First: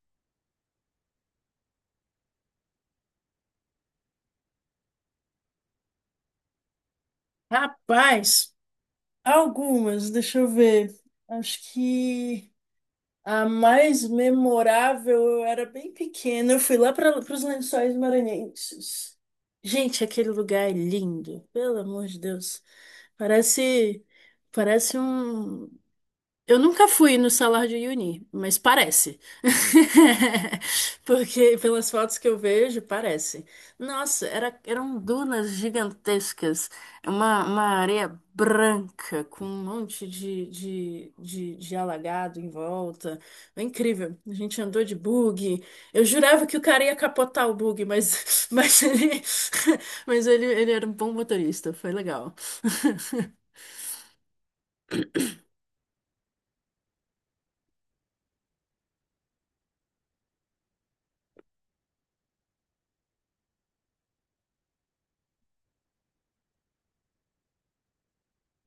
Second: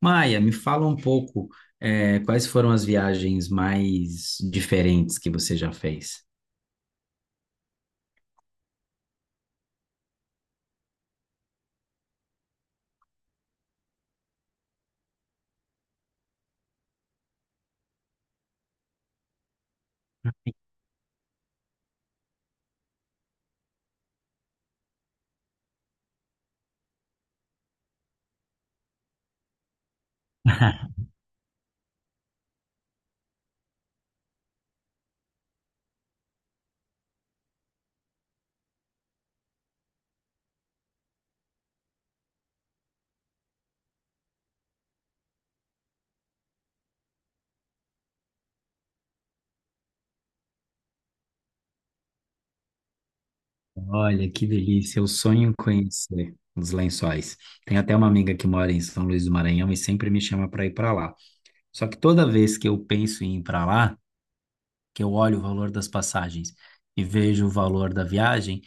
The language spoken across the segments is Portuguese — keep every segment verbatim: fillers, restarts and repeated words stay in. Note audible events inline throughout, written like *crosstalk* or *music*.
Maia, me fala um pouco, eh, quais foram as viagens mais diferentes que você já fez? Rapaz, algumas, deixa eu ver. Acho que a mais memorável, eu era bem pequena, eu fui lá para os Lençóis Maranhenses. Gente, aquele lugar é lindo, pelo amor de Deus. Parece, parece um, eu nunca fui no Salar de Uyuni, mas parece. *laughs* *laughs* Porque pelas fotos que eu vejo, parece. Nossa, era- eram dunas gigantescas. É uma, uma areia branca com um monte de, de, de, de alagado em volta. É incrível. A gente andou de bug. Eu jurava que o cara ia capotar o bug, mas, *laughs* mas, ele, *laughs* mas ele, ele era um bom motorista. Foi legal. *laughs* Olha, que delícia, eu sonho em conhecer os Lençóis. Tem até uma amiga que mora em São Luís do Maranhão e sempre me chama para ir para lá. Só que toda vez que eu penso em ir para lá, que eu olho o valor das passagens e vejo o valor da viagem,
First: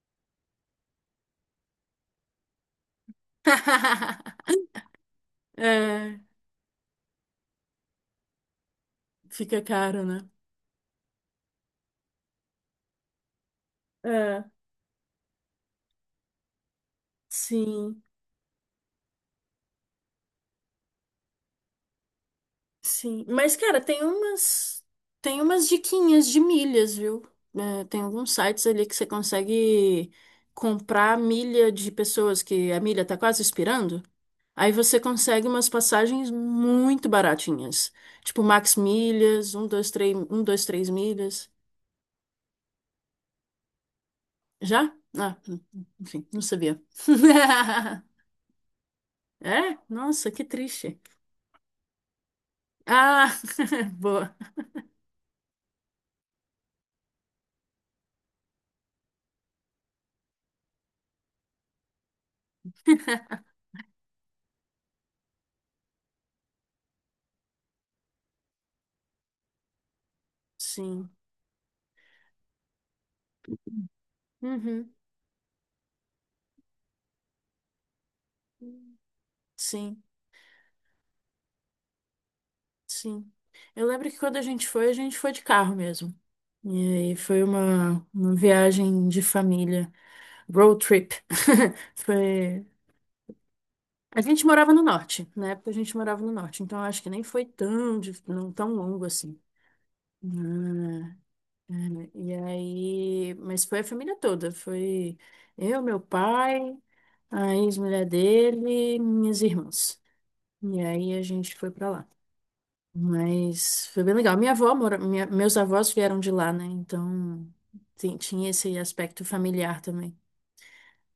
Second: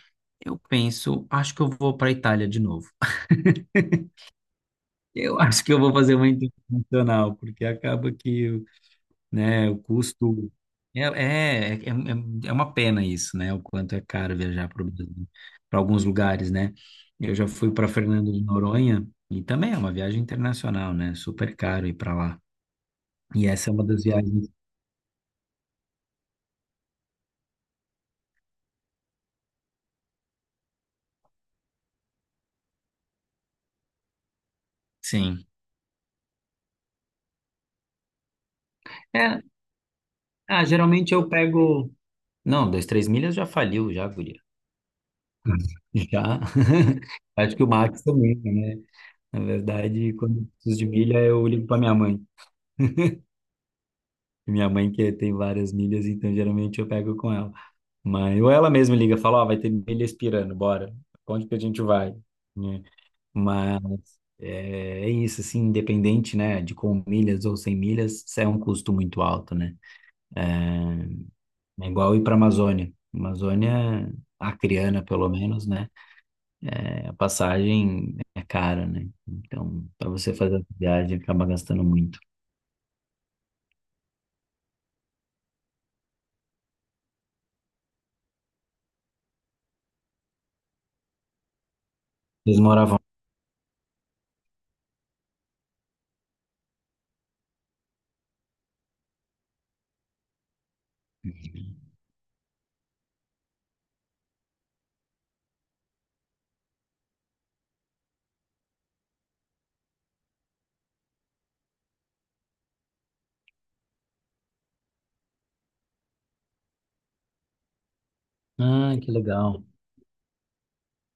eu penso, acho que eu vou para a Itália de novo. *laughs* Eu acho que eu vou fazer É. uma internacional, porque acaba que Fica né? O caro, né? custo. É, é, é, é é uma pena isso, né? O quanto é caro É. viajar para alguns lugares, né? Eu já fui para Sim, Fernando de Noronha e também é uma viagem internacional, né? Super caro ir para lá. sim. E Mas, essa é cara, uma das tem viagens. umas, tem umas diquinhas de milhas, viu? É, tem alguns sites ali que você consegue comprar milha de pessoas que a milha tá quase expirando. Aí você consegue Sim. umas passagens muito baratinhas. Tipo Max É, Milhas, um dois três um ah, dois três geralmente eu milhas. pego. Não, dois, três milhas já faliu, já, guria. Já? Ah, enfim, Já. não sabia. *laughs* Acho que o Max *laughs* também, né? Na É? verdade, Nossa, quando que eu preciso de triste. milha, eu ligo para minha mãe. Ah, *laughs* boa. Minha mãe que tem várias milhas, então geralmente eu pego com ela. Mas, ou ela mesma liga, fala, ó, vai ter milha expirando, bora. Onde que a gente vai? Né? Mas é, é isso, assim, independente, né, de com milhas ou sem milhas, isso é um custo muito alto, né? É, Sim. é igual ir para Amazônia. Amazônia Uhum. acriana, pelo menos, né? É, a passagem é cara, né? Então, Sim, para você fazer a viagem, acaba gastando muito. sim. Eu lembro que quando a gente foi, a gente foi de carro mesmo. E aí foi uma, uma viagem de família, road trip. *laughs* Eles Foi. moravam. A gente morava no norte, na época a gente morava no norte, então eu acho que nem foi tão, dif- não tão longo assim. Ah, é, e aí, mas foi a família toda, foi eu, meu pai, a ex-mulher dele, minhas irmãs. E aí a gente foi pra lá. Mas foi bem legal. Minha avó mora, minha- Meus avós vieram de lá, né? Então ti- tinha esse Ah, que aspecto legal. familiar também.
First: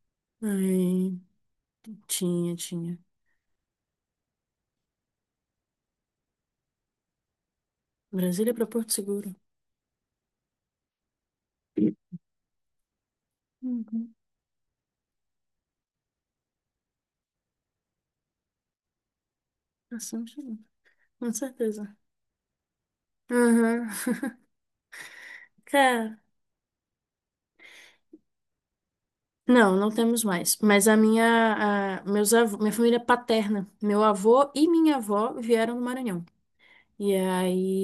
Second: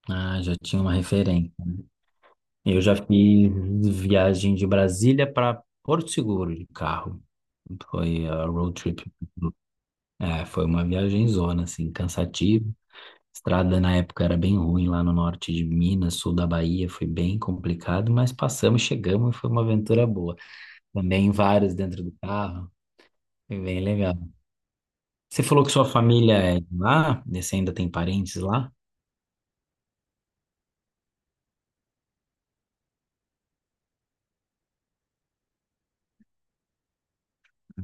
Ah, já tinha uma Ai, referência. Né? tinha, Eu já tinha. fiz viagem de Brasília para Porto Seguro de carro. Foi a Brasília para road Porto trip. Seguro. É, foi uma viagem zona, assim, cansativa. Estrada na Uhum. época era bem ruim lá no norte de Minas, sul da Bahia, foi bem complicado, mas passamos, chegamos e foi uma aventura Bastante, boa. Também com vários certeza. dentro do carro, foi bem Uhum. legal. Você falou que sua Cara, família é de lá? E você ainda tem parentes lá? não, não temos mais. Mas a minha, a, meus avô, minha família paterna, meu avô e minha avó vieram do Maranhão. E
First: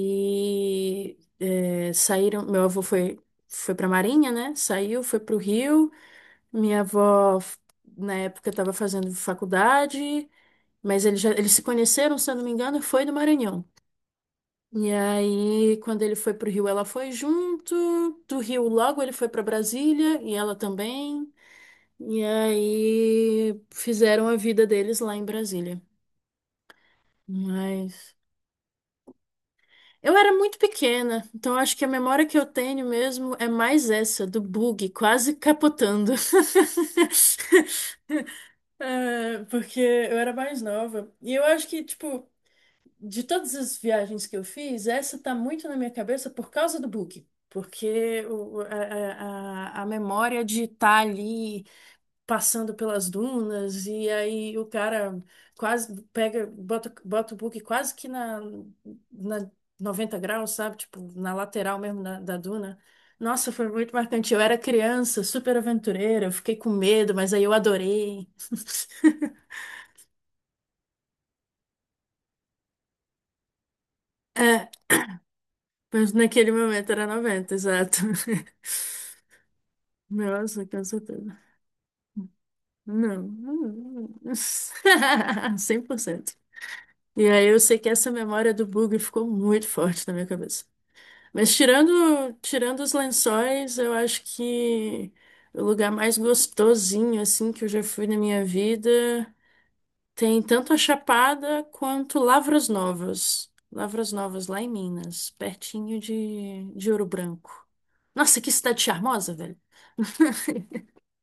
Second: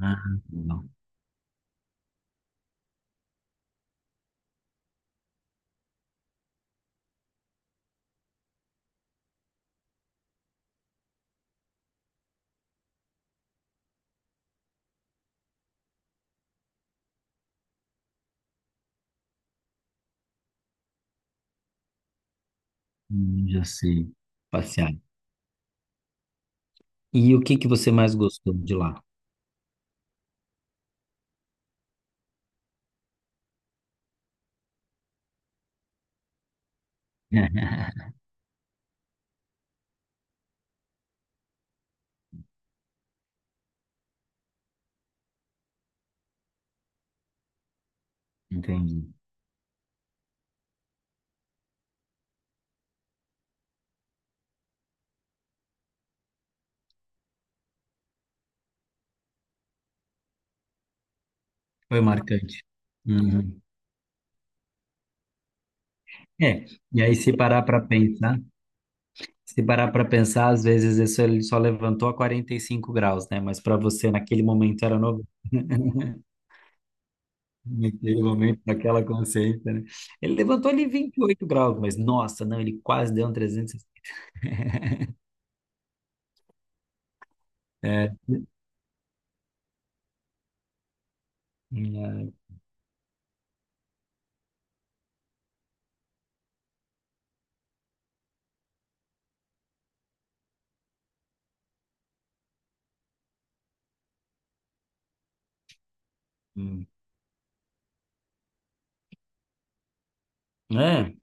Ah, não. é, saíram. Meu avô foi foi para Marinha, né? Saiu, foi para o Rio. Minha avó, na época, estava fazendo faculdade, mas eles, já, eles se conheceram, se eu não me engano, e foi no Maranhão. E aí, quando ele foi pro Rio, ela foi junto. Do Rio, logo ele foi para Brasília e ela também. E Hum, aí, já sei. fizeram a vida Passear. deles lá em Brasília. E o que que você mais Mas gostou de lá? eu era muito pequena, então acho que a memória que eu tenho mesmo é mais essa, do bug quase capotando. *laughs* *laughs* É, porque eu era mais nova. E eu acho que, tipo, de todas as viagens que eu fiz, essa tá muito na minha cabeça por causa do book. Porque o- a, Entendi. a, a a memória de estar ali passando pelas dunas, e aí o cara quase pega, bota, bota o book quase que na, na noventa graus, sabe? Tipo, na lateral Foi mesmo da, da marcante. duna. Nossa, Uhum. foi muito marcante. Eu era criança, super aventureira, eu fiquei É, com e medo, aí mas se aí eu parar para adorei. pensar, *laughs* se parar para pensar, às vezes isso ele só levantou a quarenta e cinco graus, né? Mas para você naquele É, momento era novo, mas naquele momento era noventa exato. naquele *laughs* momento, naquela consciência, né? Ele Nossa, levantou com ali vinte e certeza. oito graus, mas nossa, não, ele quase deu Não. um trezentos. *laughs* Cem por cento. E aí eu sei que É, essa é, memória do bug ficou muito forte na minha cabeça. Mas tirando, tirando os lençóis, eu acho que o lugar mais gostosinho assim que eu já fui na minha vida. Tem tanto a Chapada quanto Lavras Novas. Lavras Novas, lá em Minas, pertinho de, hum. de Ouro Branco. Nossa, que cidade charmosa, velho. É,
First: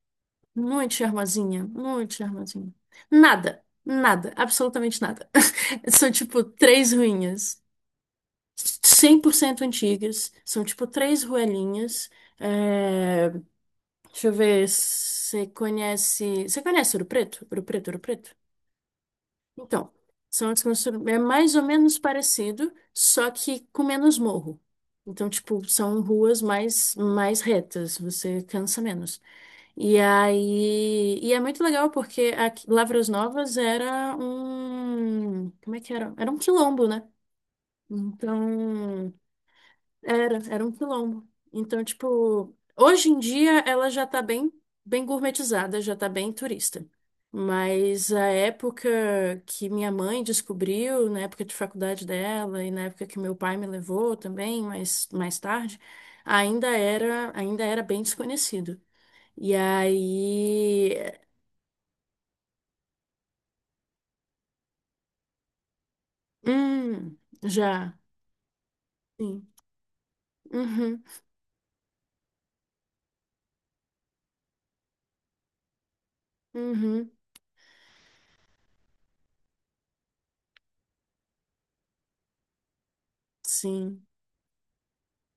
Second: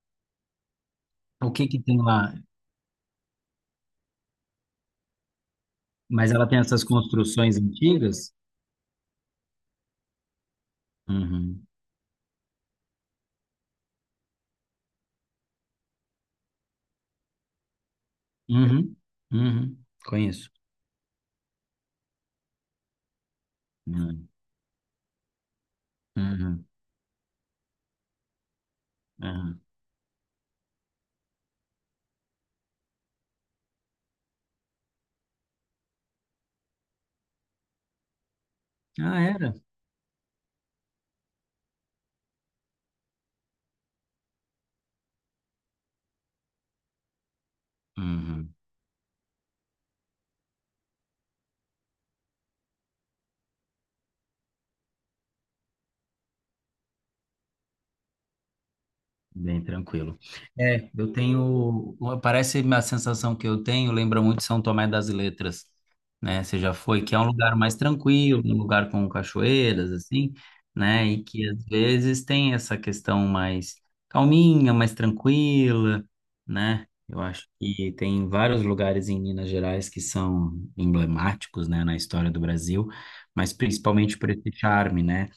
Muito o charmosinha, que que tem muito lá? charmosinha. Nada, nada, absolutamente nada. *laughs* São Mas tipo ela tem essas três construções ruínas, antigas? cem por cento antigas, são tipo três Uhum. ruelinhas. É... Deixa eu ver, você conhece. Você conhece Ouro Preto? Ouro Preto, Ouro Preto? Uhum. Uhum. Então, são Conheço. artes constru- é mais ou menos parecido, só que com menos Uhum. morro. Então, tipo, são ruas Uhum, mais, mais retas, você cansa menos. uhum. E aí, e é muito legal porque aqui, Lavras Novas era um, como é que era? Era um quilombo, né? Então, Ah, era. era, era um quilombo. Então, tipo, hoje em dia ela já tá bem, bem gourmetizada, já tá bem turista. Mas a Uhum, época que minha mãe descobriu, na época de faculdade dela e na época que meu pai me levou também, mas mais tarde, ainda era, ainda era bem desconhecido. E bem tranquilo. É, aí, eu tenho. Parece a sensação que eu tenho, lembra muito São Tomé das Letras, né? Você já foi, que hum, é um lugar mais já, tranquilo, um lugar com sim. cachoeiras, assim, Uhum, né? E que às vezes tem essa questão mais calminha, mais tranquila, né? uhum, Eu acho que tem vários lugares em Minas Gerais que são emblemáticos, né, na história do Brasil, mas sim. principalmente por esse charme, né?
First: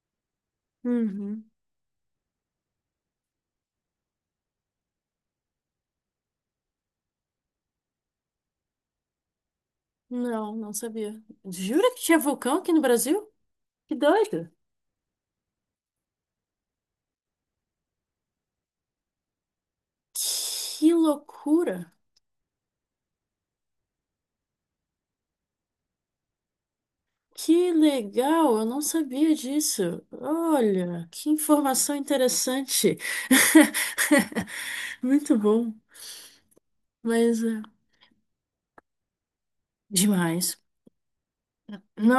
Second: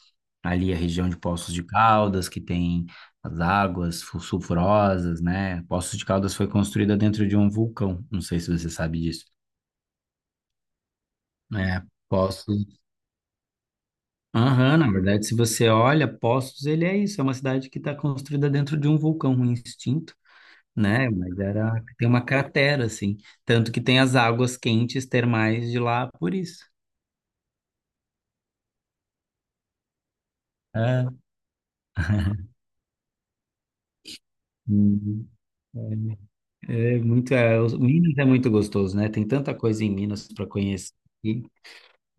Ali a região de Uhum. Poços de Caldas, que tem as águas fu- sulfurosas, né? Poços de Caldas foi construída dentro de um vulcão, não sei se você sabe disso. Não, não sabia. É, Jura que tinha vulcão aqui Poços. no Brasil? Que doido! Aham, na verdade, se você olha, Poços, ele é isso, é uma cidade que está construída dentro de um vulcão, um extinto, Que né? Mas era, loucura! tem uma cratera, assim. Tanto que tem as águas quentes termais de lá por isso. Que legal! Eu não sabia disso. É. Olha, que informação *laughs* interessante. *laughs* Hum, Muito bom, É, é muito, mas é, é, os- Minas é muito gostoso, né? Tem tanta coisa em Minas para demais. conhecer.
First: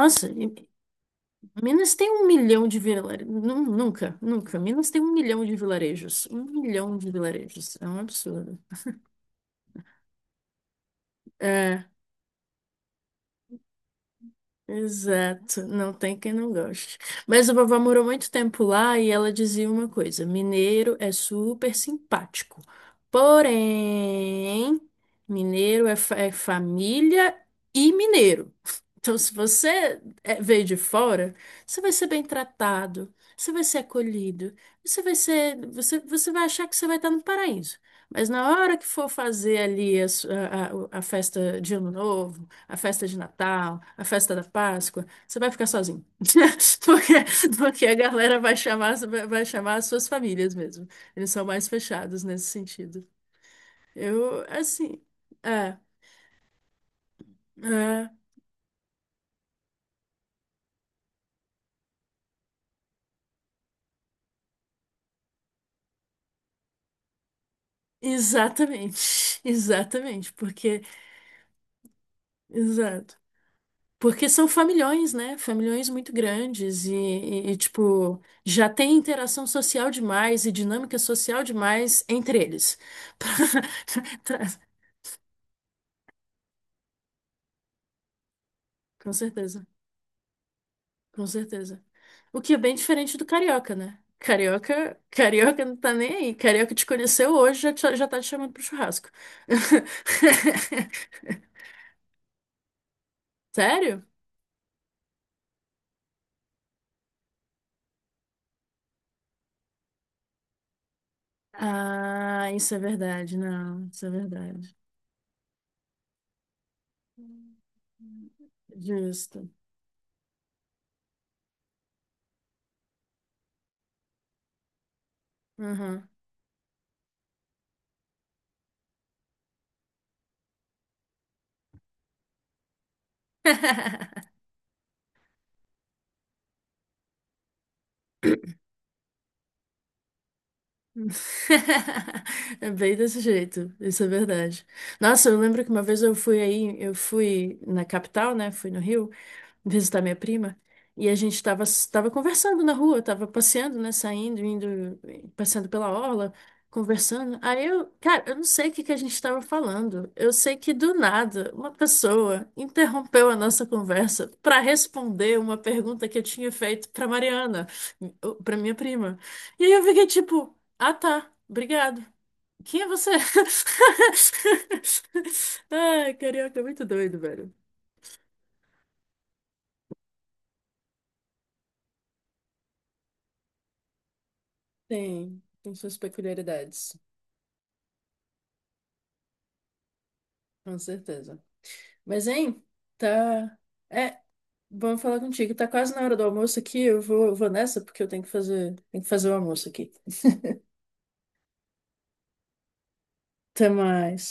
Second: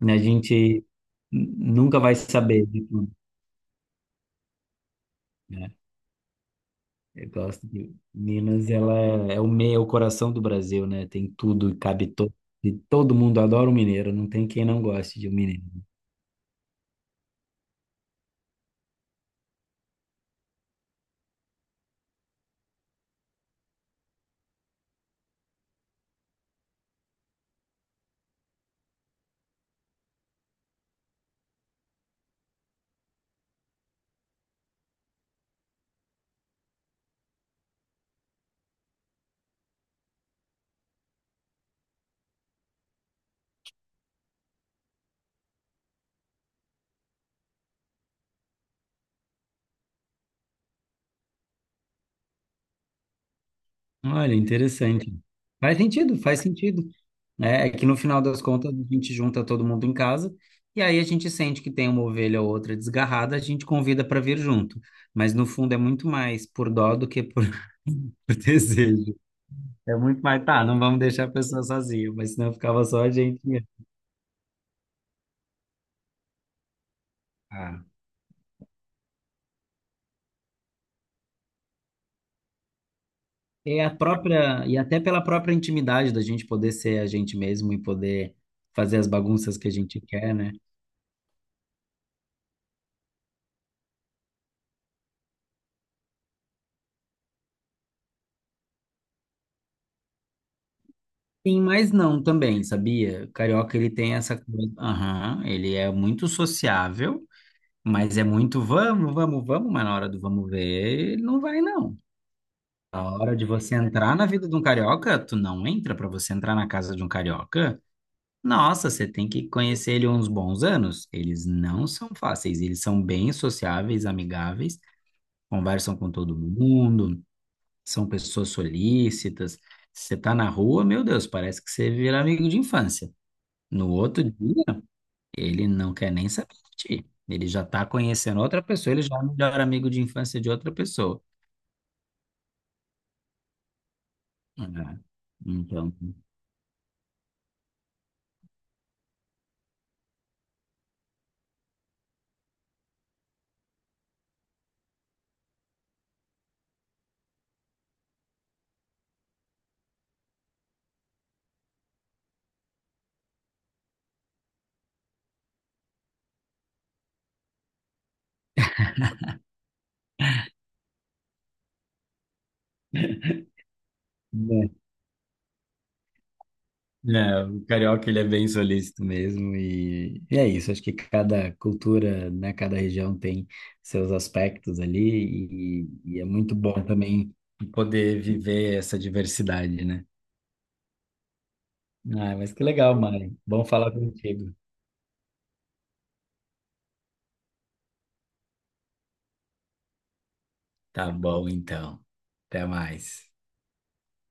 Né, a e- gente Minas nunca tem vai um saber milhão de de tudo, vilarejos. Nunca, nunca. Minas tem um milhão de né? vilarejos. Um milhão de Eu gosto vilarejos. É de um absurdo. Minas, ela é, é o meio, é o coração do Brasil, né? Tem tudo, e É. cabe todo, e todo mundo adora o mineiro, não tem quem não goste de um mineiro. Exato, não tem quem não goste. Mas a vovó morou muito tempo lá e ela dizia uma coisa: mineiro é super simpático. Porém, mineiro é, fa- é família e mineiro. Então, se você é- veio de fora, você vai ser bem tratado, você vai ser acolhido, você vai ser, você, você vai achar que você vai estar no paraíso. Mas na hora que for fazer ali a, su- a a- a festa de Ano Novo, a festa de Natal, a festa da Páscoa, você vai ficar sozinho. *laughs* Porque, porque a galera vai chamar, vai chamar as suas famílias mesmo. Eles são mais fechados nesse sentido. Olha, Eu, assim, interessante. é, Faz sentido, faz sentido. Né? É que no é, final das contas a gente junta todo mundo em casa e aí a gente sente que tem uma ovelha ou outra desgarrada, a gente convida para vir junto. Mas no fundo é muito mais por dó do que por, *laughs* por exatamente, desejo. *laughs* É muito exatamente, mais, tá, não porque, vamos deixar a pessoa sozinha, mas senão ficava só a exato. gente mesmo. Porque são familhões, né? Familhões muito grandes e, e, e, Ah. tipo, já tem interação social demais e dinâmica social demais entre eles. É a própria, e *laughs* até pela própria intimidade da gente poder ser a gente mesmo e poder fazer as Com bagunças certeza. que a gente quer, né? Com certeza. O que é bem diferente do carioca, né? Carioca, carioca não tá nem aí. Carioca te conheceu hoje, já, te- já tá te chamando pro churrasco. Sim, *laughs* mas não também, sabia? O carioca, ele Sério? tem essa coisa, aham, ele é muito sociável, mas é muito vamos, vamos, vamos, mas na hora do vamos ver, ele não vai não. Ah, isso é A hora verdade. de você Não, isso é entrar na vida de um verdade. carioca, tu não entra pra você entrar na casa de um carioca. Nossa, você tem Justo. que conhecer ele uns bons anos. Eles não são fáceis, eles são bem sociáveis, amigáveis, conversam Uhum. com todo mundo, são pessoas solícitas. Se você tá na rua, meu Deus, parece que você vira amigo de infância. No outro *laughs* dia, ele não quer nem saber de ti. Ele já tá conhecendo outra pessoa, ele já é o melhor amigo de infância de outra *laughs* pessoa. É bem desse jeito, isso é verdade. É. Nossa, eu lembro que uma Então, vez eu fui aí, eu fui na capital, né? Fui no Rio visitar minha prima e a gente tava, tava conversando na rua, tava passeando, né? Saindo, indo, passeando pela orla, conversando. Aí eu, cara, eu não sei o que que a gente tava falando. Eu sei que do nada uma pessoa interrompeu a nossa conversa para responder uma pergunta que eu tinha feito para Mariana, para minha prima. E aí eu fiquei tipo. Ah, tá. Obrigado. Quem é você? é. *laughs* Ai, carioca é muito doido, É, velho. o carioca ele é bem solícito mesmo e, e é isso. Acho que cada cultura, né, cada região tem seus aspectos Tem, tem ali e, suas e é muito bom peculiaridades, também poder viver essa diversidade, né? com certeza. Mas, Ah, mas que hein, legal, Mari. tá. Bom falar É, contigo. vamos falar contigo. Tá quase na hora do almoço aqui. Eu vou, eu vou nessa porque eu tenho que fazer, tenho que fazer o almoço aqui. Tá bom, então. Até mais. Até mais.